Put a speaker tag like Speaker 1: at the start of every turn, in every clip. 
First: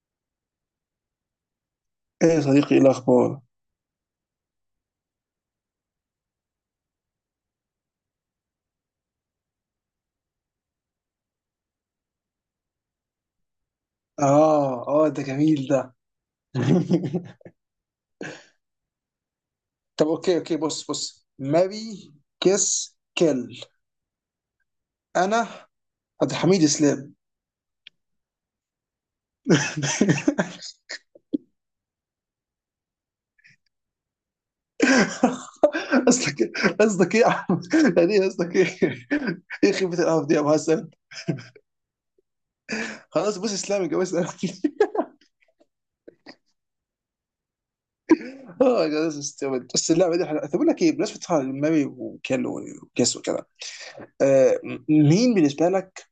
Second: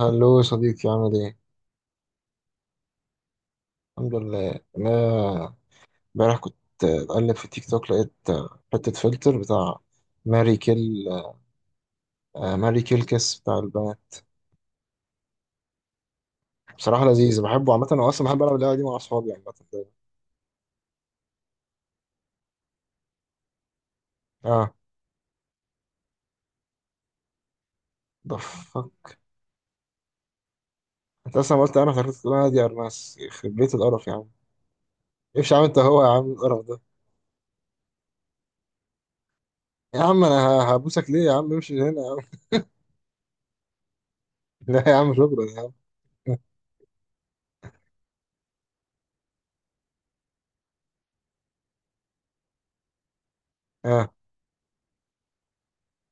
Speaker 1: هلو يا صديقي، عامل ايه؟
Speaker 2: ايه يا صديقي، ايه الاخبار؟
Speaker 1: الحمد لله. انا امبارح كنت بقلب في تيك توك، لقيت حتة فلتر بتاع ماري كيل. ماري كيل كيس بتاع البنات.
Speaker 2: اه اه، ده جميل ده.
Speaker 1: بصراحة لذيذ، بحبه عامة. انا اصلا بحب العب اللعبة دي مع اصحابي يعني، عامة دايما.
Speaker 2: طب اوكي اوكي، بص بص ماري كيس كيل.
Speaker 1: اه،
Speaker 2: انا عبد الحميد اسلام.
Speaker 1: ده انت اصلا قلت. انا فكرت تقول انا دي ارناس. يخرب بيت القرف يا عم، امشي يا عم. انت هو يا عم
Speaker 2: قصدك ايه؟
Speaker 1: القرف ده.
Speaker 2: قصدك ايه يا عم؟ يعني ايه؟ قصدك ايه؟ ايه خيبه
Speaker 1: يا عم
Speaker 2: القرف
Speaker 1: انا
Speaker 2: دي يا ابو حسن؟
Speaker 1: هبوسك ليه يا عم؟ امشي من هنا يا عم.
Speaker 2: خلاص بص اسلام، يا اسلام.
Speaker 1: لا يا عم، شكرا يا عم.
Speaker 2: اه خلاص استوعبت. بس اللعبه دي حلوه. طب اقول لك ايه، بالنسبه ماري وكيل وكيس وكده.
Speaker 1: اه
Speaker 2: آه، مين بالنسبه لك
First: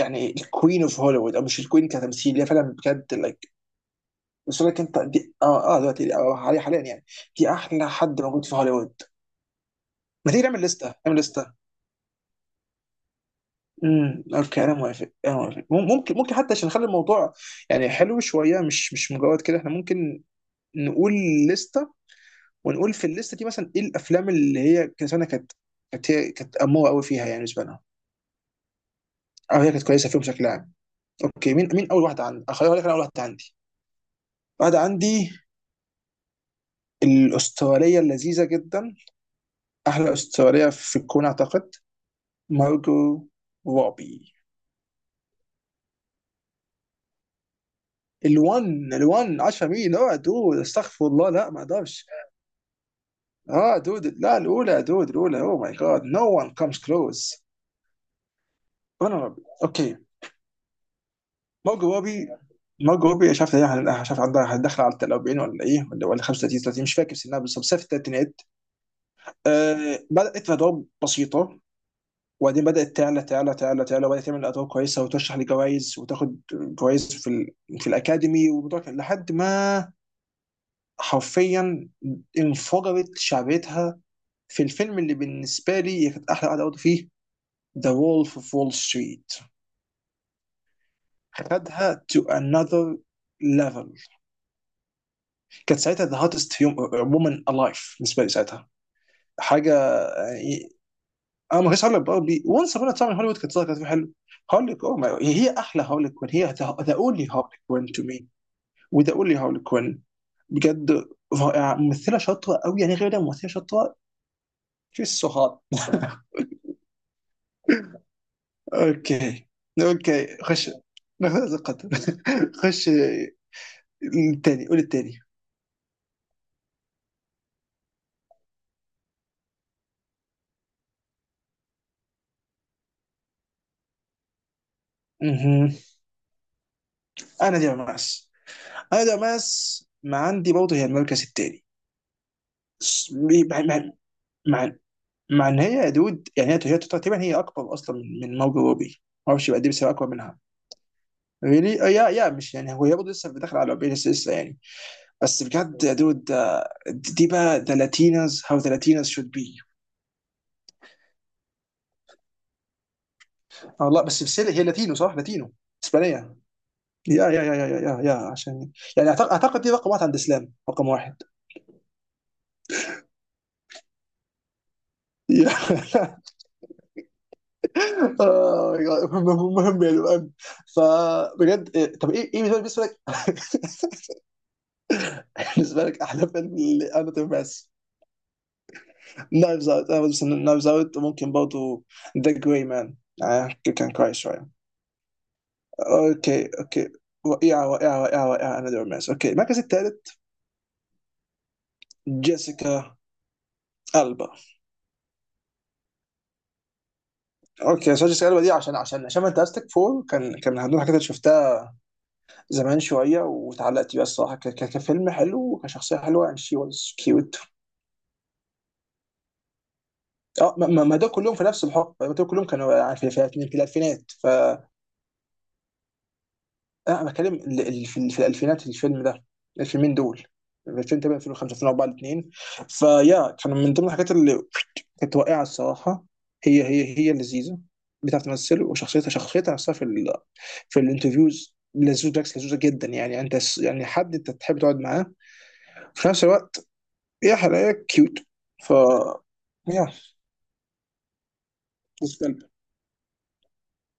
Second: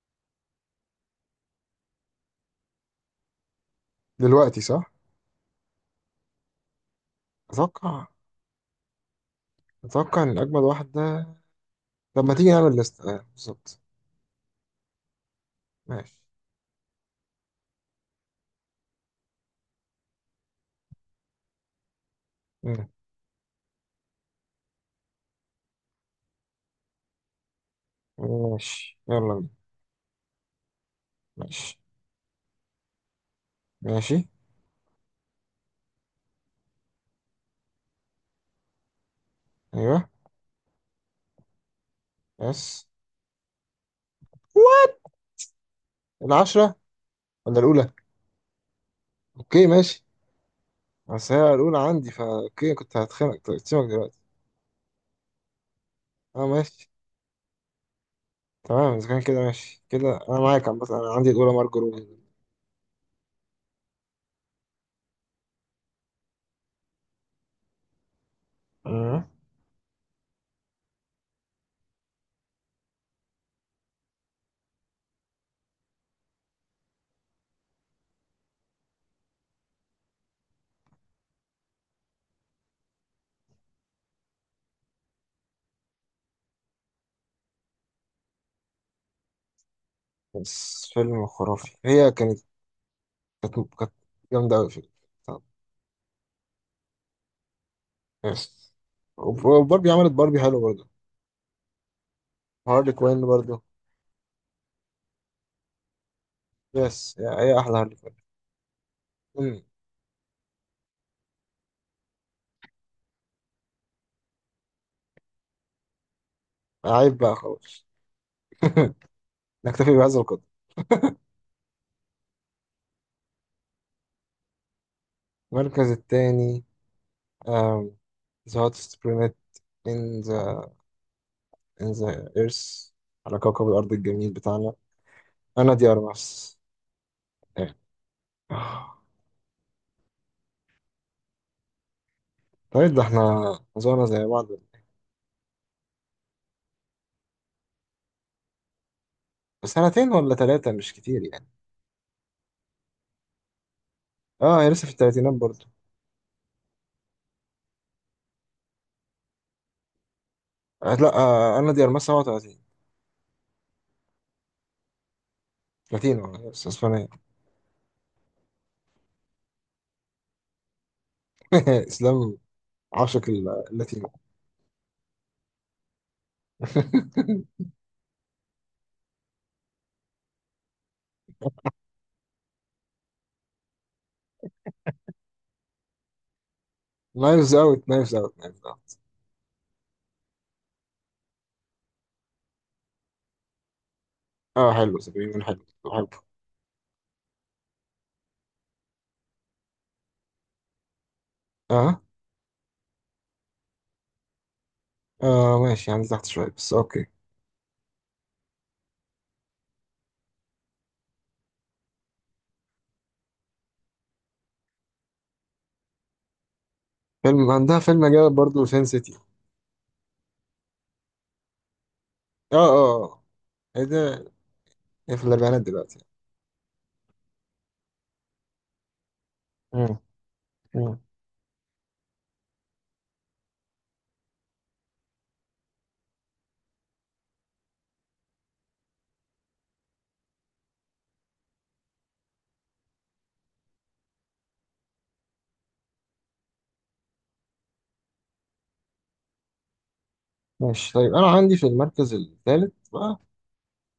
Speaker 2: يعني الكوين اوف هوليوود؟ او مش الكوين كتمثيل، هي فعلا بجد like
Speaker 1: دلوقتي
Speaker 2: بس لك
Speaker 1: صح؟
Speaker 2: انت دي. اه دلوقتي دي حاليا حاليا يعني، دي احلى
Speaker 1: اتوقع
Speaker 2: حد موجود في هوليوود.
Speaker 1: اتوقع
Speaker 2: ما
Speaker 1: ان
Speaker 2: تيجي نعمل
Speaker 1: اجمد واحد
Speaker 2: لسته، نعمل
Speaker 1: ده.
Speaker 2: لسته.
Speaker 1: طب ما تيجي نعمل ليست؟ بالظبط.
Speaker 2: اوكي، انا موافق، انا موافق. ممكن
Speaker 1: ماشي.
Speaker 2: ممكن حتى عشان نخلي الموضوع يعني حلو شويه، مش مجرد كده. احنا ممكن نقول لسته،
Speaker 1: مم.
Speaker 2: ونقول في الليسته دي مثلا ايه الافلام اللي هي كانت كانت هي كانت اموره قوي فيها، يعني بالنسبه لنا،
Speaker 1: ماشي يلا بينا.
Speaker 2: او هي كانت كويسه فيهم بشكل عام. اوكي، مين
Speaker 1: ماشي
Speaker 2: مين اول واحده عندي؟ اخليها لك. انا اول واحده عندي،
Speaker 1: ماشي.
Speaker 2: واحده عندي، الاستراليه اللذيذه جدا،
Speaker 1: ايوه.
Speaker 2: احلى استراليه في الكون اعتقد،
Speaker 1: بس
Speaker 2: مارجو روبي.
Speaker 1: العشرة ولا الأولى؟
Speaker 2: الون
Speaker 1: اوكي
Speaker 2: 10 مين؟
Speaker 1: ماشي.
Speaker 2: اه دود استغفر الله،
Speaker 1: بس
Speaker 2: لا
Speaker 1: هي
Speaker 2: ما
Speaker 1: الأولى
Speaker 2: اقدرش.
Speaker 1: عندي فا اوكي. كنت هتخانق طيب،
Speaker 2: اه
Speaker 1: سيبك
Speaker 2: دود،
Speaker 1: دلوقتي.
Speaker 2: لا الاولى يا دود الاولى. اوه ماي جاد، نو
Speaker 1: اه
Speaker 2: وان كمز
Speaker 1: ماشي.
Speaker 2: كلوز.
Speaker 1: تمام، إذا
Speaker 2: انا
Speaker 1: كان كده
Speaker 2: روبي،
Speaker 1: ماشي
Speaker 2: اوكي.
Speaker 1: كده. أنا معاك عم، بس أنا عندي الأولى مارجو
Speaker 2: مارجو
Speaker 1: روبي.
Speaker 2: روبي. مارجو روبي شاف شاف عندها، داخله على 40 ولا ايه، ولا ولا 35 30، مش فاكر سنها بالظبط بس في الثلاثينات.
Speaker 1: مم.
Speaker 2: آه، بدات في ادوار بسيطه، وبعدين بدات تعلى وبدات تعمل ادوار كويسه، وترشح لجوائز وتاخد جوائز في الاكاديمي. والموضوع كان لحد ما حرفيا انفجرت شعبيتها في الفيلم اللي بالنسبه لي هي كانت احلى قعده قعدت فيه، ذا وولف اوف وول ستريت.
Speaker 1: بس فيلم خرافي
Speaker 2: خدها
Speaker 1: هي
Speaker 2: تو
Speaker 1: كانت.
Speaker 2: انذر
Speaker 1: كانت
Speaker 2: ليفل.
Speaker 1: كانت جامدة أوي فيلم. طب.
Speaker 2: كانت ساعتها ذا هاتست وومن الايف بالنسبه لي ساعتها.
Speaker 1: يس.
Speaker 2: حاجه
Speaker 1: وباربي عملت باربي حلو
Speaker 2: يعني،
Speaker 1: برضه.
Speaker 2: انا ما كنتش هقول لك برضه وانس ابون
Speaker 1: هارلي
Speaker 2: ا تايم
Speaker 1: كوين
Speaker 2: هوليوود، كانت
Speaker 1: برضه.
Speaker 2: طالعه، كانت في حلو. هقول لك، اوه هي احلى هقول كوين. هي ذا
Speaker 1: يس هي.
Speaker 2: اونلي هقول
Speaker 1: هي أحلى
Speaker 2: كوين
Speaker 1: هارلي
Speaker 2: تو
Speaker 1: كوين.
Speaker 2: مي. وذا اونلي هقول
Speaker 1: مم.
Speaker 2: كوين بجد. رائعه، ممثله شاطره قوي، يعني غير ده ممثله شاطره. شيز سو هات.
Speaker 1: عيب بقى، خلاص.
Speaker 2: اوكي.
Speaker 1: نكتفي بهذا
Speaker 2: اوكي
Speaker 1: القدر.
Speaker 2: خش، ناخذ هذا القدر. خش، الثاني، قول الثاني.
Speaker 1: المركز الثاني. um, the hottest planet in the earth. على كوكب الأرض الجميل بتاعنا.
Speaker 2: مهم.
Speaker 1: أنا دي أرمس.
Speaker 2: انا دي
Speaker 1: إيه.
Speaker 2: ماس. انا دي ماس ما عندي برضه هي المركز الثاني.
Speaker 1: طيب، ده
Speaker 2: س-
Speaker 1: احنا
Speaker 2: مع
Speaker 1: زورنا زي بعض.
Speaker 2: مع مع ان هي يا دود، يعني هي تقريبا هي اكبر اصلا من موجو روبي. ما اعرفش، يبقى دي بس هي اكبر
Speaker 1: سنتين ولا
Speaker 2: منها.
Speaker 1: ثلاثة، مش كتير يعني.
Speaker 2: ريلي؟ يا يا مش يعني، هو هي برضه لسه داخل على روبي، لسه يعني.
Speaker 1: اه، هي لسه في الثلاثينات
Speaker 2: بس
Speaker 1: برضه.
Speaker 2: بجد يا دود، دي دي بقى ذا لاتينوز، هاو ذا لاتينوز شود بي.
Speaker 1: آه لا، أنا دي أرمس 37.
Speaker 2: اه لا، بس هي لاتينو، صح، لاتينو اسبانيه.
Speaker 1: لاتينو، بس اسبانية.
Speaker 2: يا يا يا يا يا يا يا عشان يعني، أعتقد دي رقم واحد عند الإسلام، رقم واحد.
Speaker 1: إسلام عاشق اللاتينو.
Speaker 2: يا- آه، مهم مهم يا جدعان. فبجد طب إيه بالنسبة لك بالنسبة لك، أحلى فيلم لأناتومي
Speaker 1: نايفز
Speaker 2: ماس؟
Speaker 1: اوت، نايفز اوت، نايفز اوت.
Speaker 2: نايفز أوت، أنا بس نايفز أوت ممكن برضه ذا جراي مان، كان كويس شوية.
Speaker 1: اه حلو، سبعين حلو. حلو.
Speaker 2: اوكي اوكي، رائعة رائعة رائعة رائعة، انا دور ماس اوكي. المركز الثالث،
Speaker 1: اه
Speaker 2: جيسيكا البا.
Speaker 1: اه ماشي. يعني تحت شوية بس اوكي.
Speaker 2: اوكي، سو جيسيكا البا دي عشان فانتاستيك فور كان كان من ضمن الحاجات اللي شفتها زمان شويه، واتعلقت بيها الصراحه كفيلم حلو، وكشخصيه حلوه، يعني شي واز كيوت.
Speaker 1: فيلم عندها فيلم جامد برضه، سين سيتي.
Speaker 2: اه ما دول كلهم في نفس الحقبه، ما دول كلهم
Speaker 1: اه
Speaker 2: كانوا يعني
Speaker 1: اه آه.
Speaker 2: في
Speaker 1: ايه
Speaker 2: الالفينات
Speaker 1: ده؟
Speaker 2: ف
Speaker 1: هي في الاربعينات دلوقتي.
Speaker 2: انا بتكلم في الالفينات الفيلم ده، الفيلمين
Speaker 1: مم.
Speaker 2: دول
Speaker 1: مم.
Speaker 2: 2008 2005 2004 الاثنين. فيا كانوا من ضمن الحاجات اللي كانت واقعه الصراحه. هي هي لذيذه، بتعرف تمثل، وشخصيتها نفسها في ال، في الانترفيوز لذوذ، بالعكس لذوذه جدا، يعني انت يعني حد انت تحب تقعد معاه في نفس الوقت، هي حلاقة كيوت. ف يا،
Speaker 1: ماشي. طيب انا عندي في المركز
Speaker 2: بالنسبة
Speaker 1: الثالث بقى،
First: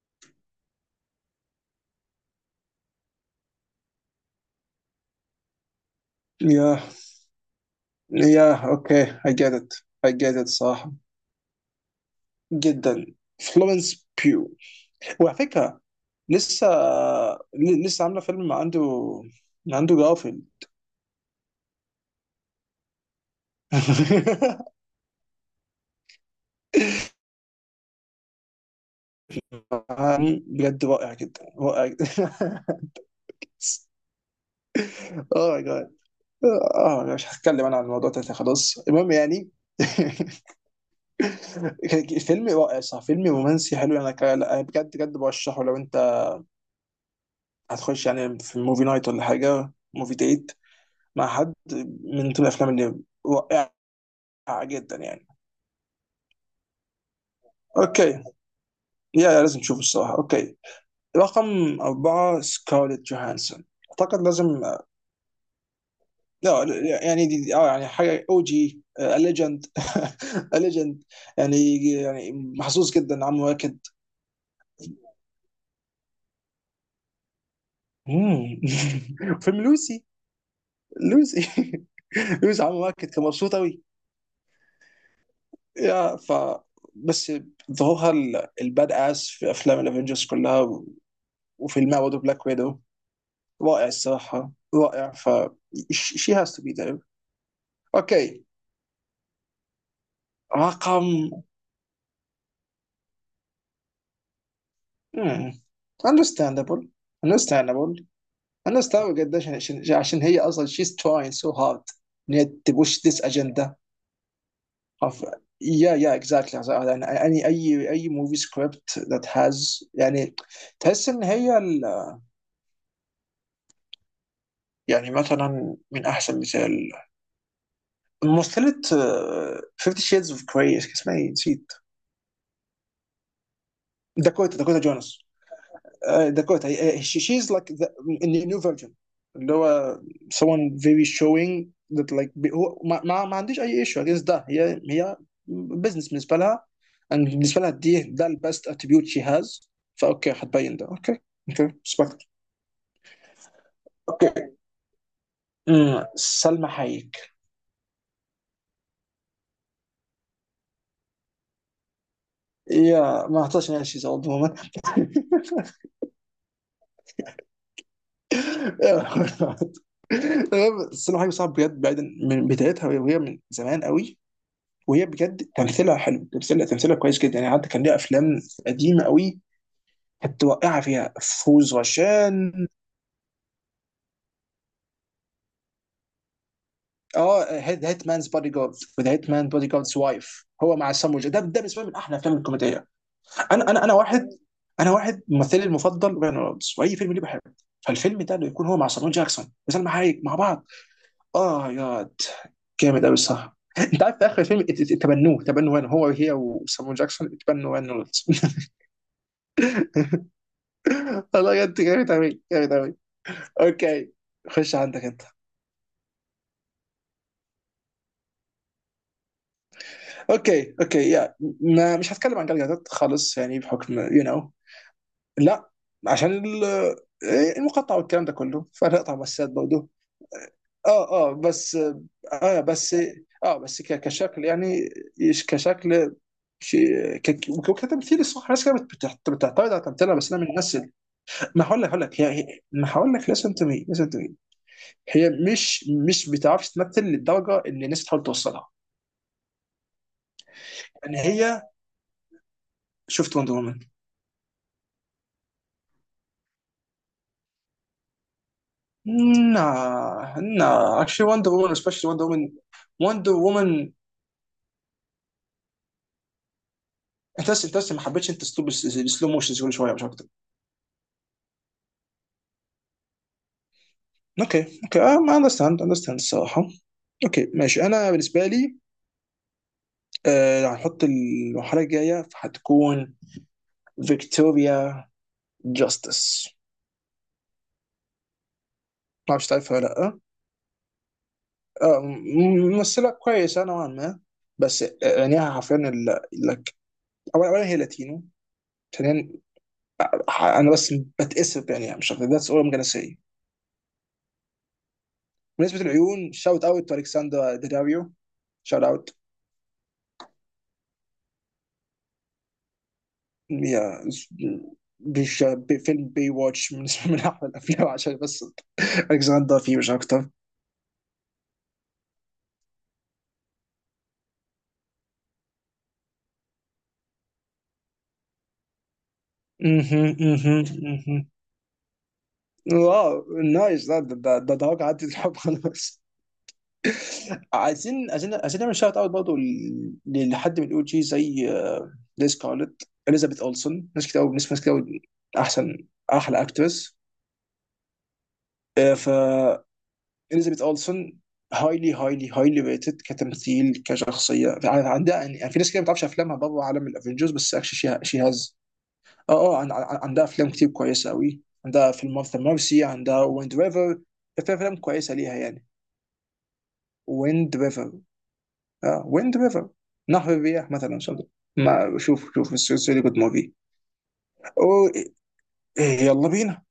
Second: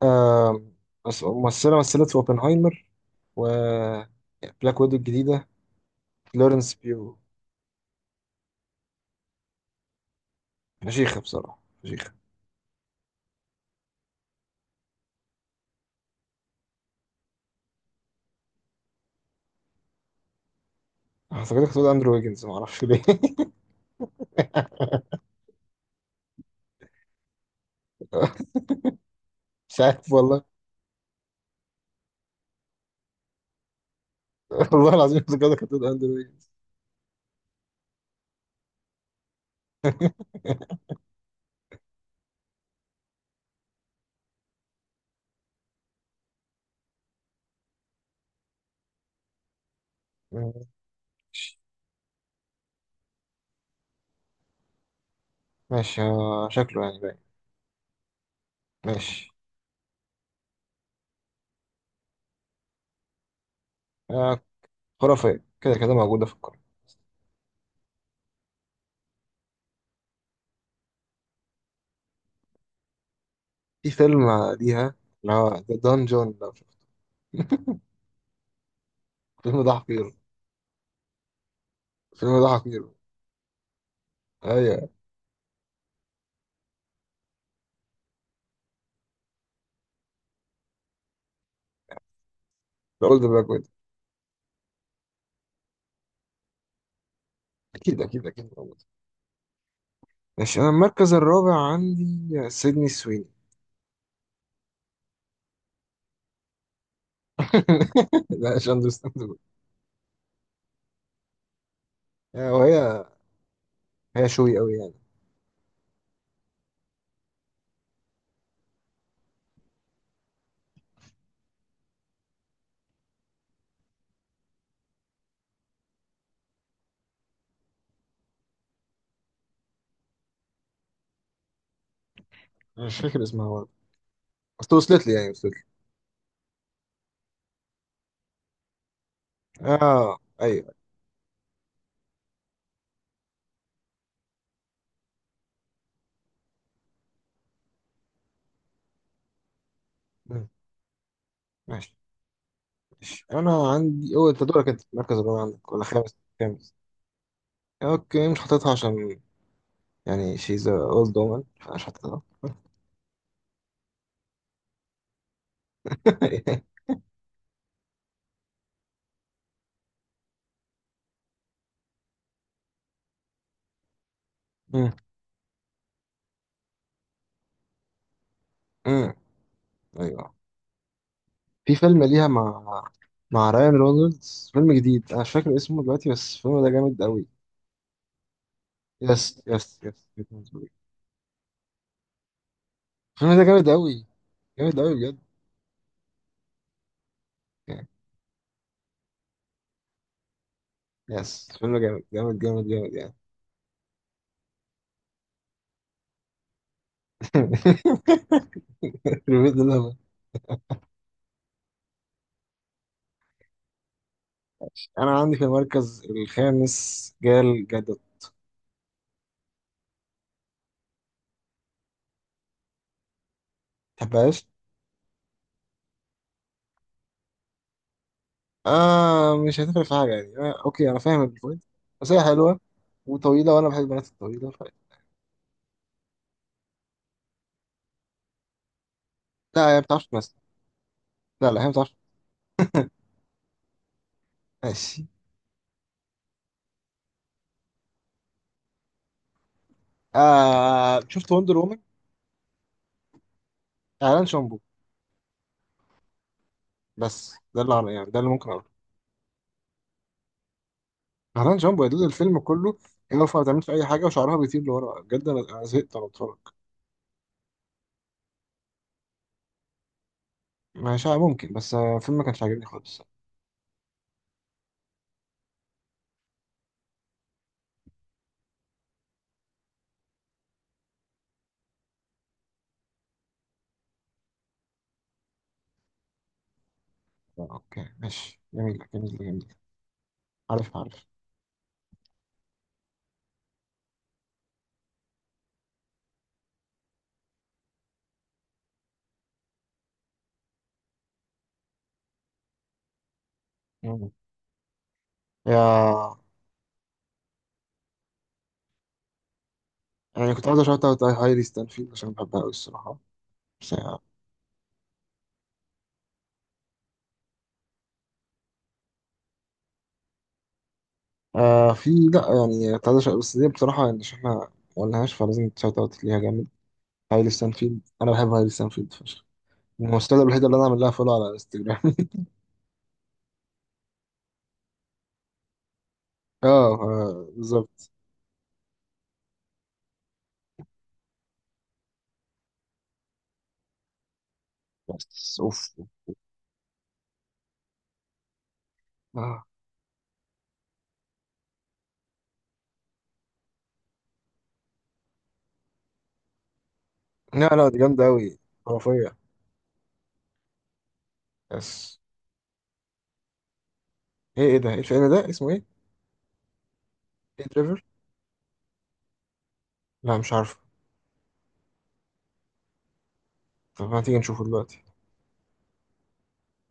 Speaker 1: آم، ممثلة مثلت في اوبنهايمر و بلاك ويدو الجديدة:
Speaker 2: لي.
Speaker 1: فلورنس
Speaker 2: يا
Speaker 1: بيو.
Speaker 2: يا اوكي I get it I get it، صراحة
Speaker 1: فشيخة بصراحة، فشيخة.
Speaker 2: جدا، فلورنس بيو. وعلى فكرة لسه، لسه عاملة فيلم مع اندرو، مع اندرو جارفيلد.
Speaker 1: أنا افتكرتك هتقول اندرو ويجنز، معرفش ليه. مش عارف والله.
Speaker 2: بجد رائع جدا رائع جدا.
Speaker 1: والله العظيم
Speaker 2: اوه
Speaker 1: افتكرتك
Speaker 2: ماي
Speaker 1: هتقول
Speaker 2: جاد،
Speaker 1: اندرو ويجنز.
Speaker 2: اه أنا مش هتكلم عن الموضوع ده، خلاص، المهم يعني. كان فيلم رائع، صح، فيلم رومانسي حلو. انا لا، بجد بجد برشحه لو انت هتخش يعني في موفي نايت ولا حاجه، موفي ديت
Speaker 1: ماشي.
Speaker 2: مع حد. من ضمن الافلام اللي رائعه جدا يعني.
Speaker 1: ماشي، شكله يعني باين.
Speaker 2: اوكي
Speaker 1: ماشي،
Speaker 2: يا، لازم تشوفه الصراحه. اوكي، رقم أربعة سكارليت جوهانسون، أعتقد
Speaker 1: آه،
Speaker 2: لازم.
Speaker 1: خرافية كده كده، موجودة في
Speaker 2: لا
Speaker 1: القائمة.
Speaker 2: لا، يعني اه يعني حاجة أو جي ليجند، ليجند يعني، يعني محظوظ جدا عم واكد.
Speaker 1: في فيلم ليها، اللي هو ذا دانجون لو شفت.
Speaker 2: مم. فيلم
Speaker 1: الفيلم ده
Speaker 2: لوسي.
Speaker 1: حقير.
Speaker 2: لوسي
Speaker 1: الفيلم ده
Speaker 2: لوسي، عم
Speaker 1: حقير.
Speaker 2: واكد كان مبسوط أوي.
Speaker 1: ايوه.
Speaker 2: يا ف، بس ظهورها الباد اس في افلام الافنجرز كلها، وفيلمها برضه بلاك ويدو،
Speaker 1: اقول ده بقى كويس.
Speaker 2: رائع الصراحه، رائع. ف شي هاز تو بي ذير.
Speaker 1: اكيد اكيد
Speaker 2: اوكي.
Speaker 1: اكيد، موجود. ماشي. انا
Speaker 2: رقم
Speaker 1: المركز الرابع عندي سيدني سويني.
Speaker 2: مم. understandable، understandable.
Speaker 1: لا، مش
Speaker 2: انا استوعب
Speaker 1: اندرستاندبل.
Speaker 2: قديش، عشان هي اصلا she's trying so hard ان هي تبوش
Speaker 1: وهي،
Speaker 2: this agenda
Speaker 1: هي شوي قوي يعني.
Speaker 2: of. يا يا اكزاكتلي يعني، اي موفي سكريبت ذات هاز، يعني تحس ان هي يعني مثلا من احسن مثال، ممثلة فيفتي شيدز اوف جراي، اسمها ايه نسيت؟
Speaker 1: أنا مش فاكر اسمها برضه.
Speaker 2: داكوتا
Speaker 1: بس
Speaker 2: داكوتا
Speaker 1: وصلت لي
Speaker 2: جونز.
Speaker 1: يعني، وصلت لي.
Speaker 2: داكوتا شي از لايك ذا نيو فيرجن، اللي هو
Speaker 1: اه ايوه.
Speaker 2: someone very showing that like هو ما عنديش اي ايشو against ده، هي بزنس بالنسبة لها، and بالنسبة لها دي ده البست اتريبيوت شي هاز. فاوكي،
Speaker 1: مم.
Speaker 2: هتبين ده، اوكي اوكي
Speaker 1: ماشي.
Speaker 2: respect.
Speaker 1: ماشي انا عندي.
Speaker 2: اوكي.
Speaker 1: هو انت دورك. انت المركز الرابع عندك ولا خامس؟
Speaker 2: سلمى
Speaker 1: خامس.
Speaker 2: حايك.
Speaker 1: اوكي، مش حاططها عشان يعني شيز اولد وومن، فمش حاططها.
Speaker 2: يا ما اعتقدش ان هي شيز اولد وومن. تمام، بس انا حاجه صعب بجد، بعيدا من بدايتها وهي من زمان قوي، وهي بجد تمثيلها حلو، تمثيلها كويس جدا يعني. حتى كان ليها افلام قديمه
Speaker 1: مم.
Speaker 2: قوي،
Speaker 1: ايوه.
Speaker 2: كانت واقعه فيها فوز
Speaker 1: في فيلم ليها
Speaker 2: غشان.
Speaker 1: مع رايان رونالدز، فيلم جديد انا مش فاكر اسمه دلوقتي، بس الفيلم ده جامد قوي.
Speaker 2: اه هيت مانز بودي جارد، وذا هيت
Speaker 1: يس
Speaker 2: مان بودي
Speaker 1: يس
Speaker 2: جاردز
Speaker 1: يس. الفيلم
Speaker 2: وايف، هو مع ده ده بالنسبه لي من احلى الافلام الكوميديه.
Speaker 1: ده جامد
Speaker 2: انا انا انا
Speaker 1: قوي.
Speaker 2: واحد
Speaker 1: جامد
Speaker 2: انا
Speaker 1: قوي بجد
Speaker 2: واحد ممثلي المفضل ريان رولدز، واي فيلم ليه بحبه،
Speaker 1: يعني.
Speaker 2: فالفيلم ده انه يكون هو مع سامو جاكسون وسلمى حايك مع بعض.
Speaker 1: يس،
Speaker 2: اه
Speaker 1: فيلم جامد
Speaker 2: ياد،
Speaker 1: جامد جامد جامد
Speaker 2: جامد قوي
Speaker 1: يعني.
Speaker 2: الصراحه. انت عارف في اخر الفيلم، اتبنوه، تبنوا هنا هو هي وسامو جاكسون، اتبنوا هان رولز.
Speaker 1: بجد لا.
Speaker 2: والله بجد جامد قوي جامد قوي. اوكي، خش عندك
Speaker 1: انا
Speaker 2: انت.
Speaker 1: عندي في المركز الخامس جال جادوت.
Speaker 2: اوكي اوكي يا، ما مش هتكلم عن جلجلتات خالص، يعني بحكم يو you نو
Speaker 1: تحبهاش؟
Speaker 2: know. لا، عشان المقطع والكلام ده كله، فنقطع
Speaker 1: آه،
Speaker 2: مسات
Speaker 1: مش هتفرق
Speaker 2: برضه.
Speaker 1: في حاجة يعني. آه اوكي، انا فاهم
Speaker 2: اه
Speaker 1: البوينت.
Speaker 2: بس،
Speaker 1: بس هي حلوة
Speaker 2: اه بس،
Speaker 1: وطويلة،
Speaker 2: اه
Speaker 1: وانا بحب
Speaker 2: بس
Speaker 1: البنات
Speaker 2: كشكل
Speaker 1: الطويلة ف...
Speaker 2: يعني، كشكل شيء، وكتمثيل الصراحه. ناس كده بتعترض
Speaker 1: لا هي ما
Speaker 2: على
Speaker 1: بتعرفش
Speaker 2: تمثيلها، بس
Speaker 1: تمثل.
Speaker 2: انا من الناس.
Speaker 1: لا لا،
Speaker 2: انا
Speaker 1: هي ما
Speaker 2: هقول لك،
Speaker 1: بتعرفش.
Speaker 2: انا هقول لك لسن تو مي، لسن تو مي.
Speaker 1: ماشي.
Speaker 2: هي مش بتعرفش تمثل للدرجه اللي الناس بتحاول توصلها. يعني
Speaker 1: شفت وندر
Speaker 2: هي،
Speaker 1: وومن؟
Speaker 2: شفت وندر وومن؟
Speaker 1: اعلان شامبو. بس ده اللي يعني ده اللي ممكن اقوله.
Speaker 2: نا نا اكشلي وندر
Speaker 1: اعلان
Speaker 2: وومن،
Speaker 1: شامبو يا دود،
Speaker 2: سبيشلي وندر
Speaker 1: الفيلم
Speaker 2: وومن،
Speaker 1: كله هي
Speaker 2: وندر
Speaker 1: واقفه ما بتعملش اي
Speaker 2: وومن.
Speaker 1: حاجه وشعرها بيطير لورا. بجد أنا زهقت وانا بتفرج.
Speaker 2: انت بس، انت بس ما حبيتش انت اسلوب السلو موشنز كل شويه، مش اكتر.
Speaker 1: ماشي، ممكن. بس الفيلم ما كانش عاجبني خالص.
Speaker 2: اوكي اوكي، اه ما اندرستاند، اندرستاند الصراحه. اوكي ماشي. انا بالنسبه لي، هنحط المرحله الجايه فهتكون فيكتوريا جاستس.
Speaker 1: اوكي ماشي، جميل جميل
Speaker 2: ما اعرفش
Speaker 1: جميل.
Speaker 2: تعرفها ولا لا.
Speaker 1: عارف عارف.
Speaker 2: ممثلة كويسة نوعا ما، بس عينيها حرفيا لك. أولا هي لاتينو. ثانيا، أنا بس بتأسف بعينيها مش أكتر. ذاتس أول ممكن أسي.
Speaker 1: مم.
Speaker 2: بالنسبة
Speaker 1: يا.
Speaker 2: للعيون، شاوت أوت تو ألكسندرا داداريو، شاوت أوت.
Speaker 1: يعني كنت عايز اشوت اوت هايلي ستانفيلد، عشان بحبها قوي الصراحه. بس يعني
Speaker 2: هي بفيلم بي واتش، بالنسبة من أحلى الأفلام عشان بس ألكسندرا فيه، مش أكتر.
Speaker 1: في، لا، يعني كنت عايز بس دي بصراحه يعني، عشان احنا ما قلناهاش فلازم تشوت اوت ليها جامد. هايلي ستانفيلد، انا بحب هايلي ستانفيلد فشخ.
Speaker 2: مهم،
Speaker 1: الممثله الوحيده اللي انا
Speaker 2: مهم،
Speaker 1: عامل لها فولو
Speaker 2: مهم.
Speaker 1: على انستجرام.
Speaker 2: واو، نايس، ده ده ده ده ده عدت الحب خلاص.
Speaker 1: اه. آه، بالظبط.
Speaker 2: عايزين عايزين نعمل شوت اوت برضه لحد من الاو جي زي ليز سكارلت، اليزابيث اولسون، ناس كتير قوي، ناس كتير قوي
Speaker 1: بس اوف.
Speaker 2: احسن، احلى اكترس. ف
Speaker 1: اه.
Speaker 2: اليزابيث اولسون، هايلي ريتد كتمثيل كشخصيه. عندها يعني، في ناس كتير ما بتعرفش افلامها بره عالم الافنجرز،
Speaker 1: لا
Speaker 2: بس
Speaker 1: لا، دي
Speaker 2: اكشلي
Speaker 1: جامدة
Speaker 2: شي
Speaker 1: أوي،
Speaker 2: هاز.
Speaker 1: خرافية.
Speaker 2: عندها افلام كتير كويسه قوي، عندها
Speaker 1: بس
Speaker 2: فيلم مارثا مارسي، عندها ويند ريفر،
Speaker 1: ايه
Speaker 2: في
Speaker 1: ايه ده ايه
Speaker 2: افلام
Speaker 1: الفيلم
Speaker 2: كويسه
Speaker 1: ده
Speaker 2: ليها
Speaker 1: اسمه
Speaker 2: يعني.
Speaker 1: ايه؟ ايه
Speaker 2: ويند
Speaker 1: دريفر؟
Speaker 2: ريفر. اه، ويند ريفر.
Speaker 1: لا مش
Speaker 2: نهر
Speaker 1: عارفه.
Speaker 2: الرياح مثلا something. ما شوف شوف، سوري، جود موفي.
Speaker 1: طب ما تيجي نشوفه دلوقتي؟
Speaker 2: أوه، يلا بينا.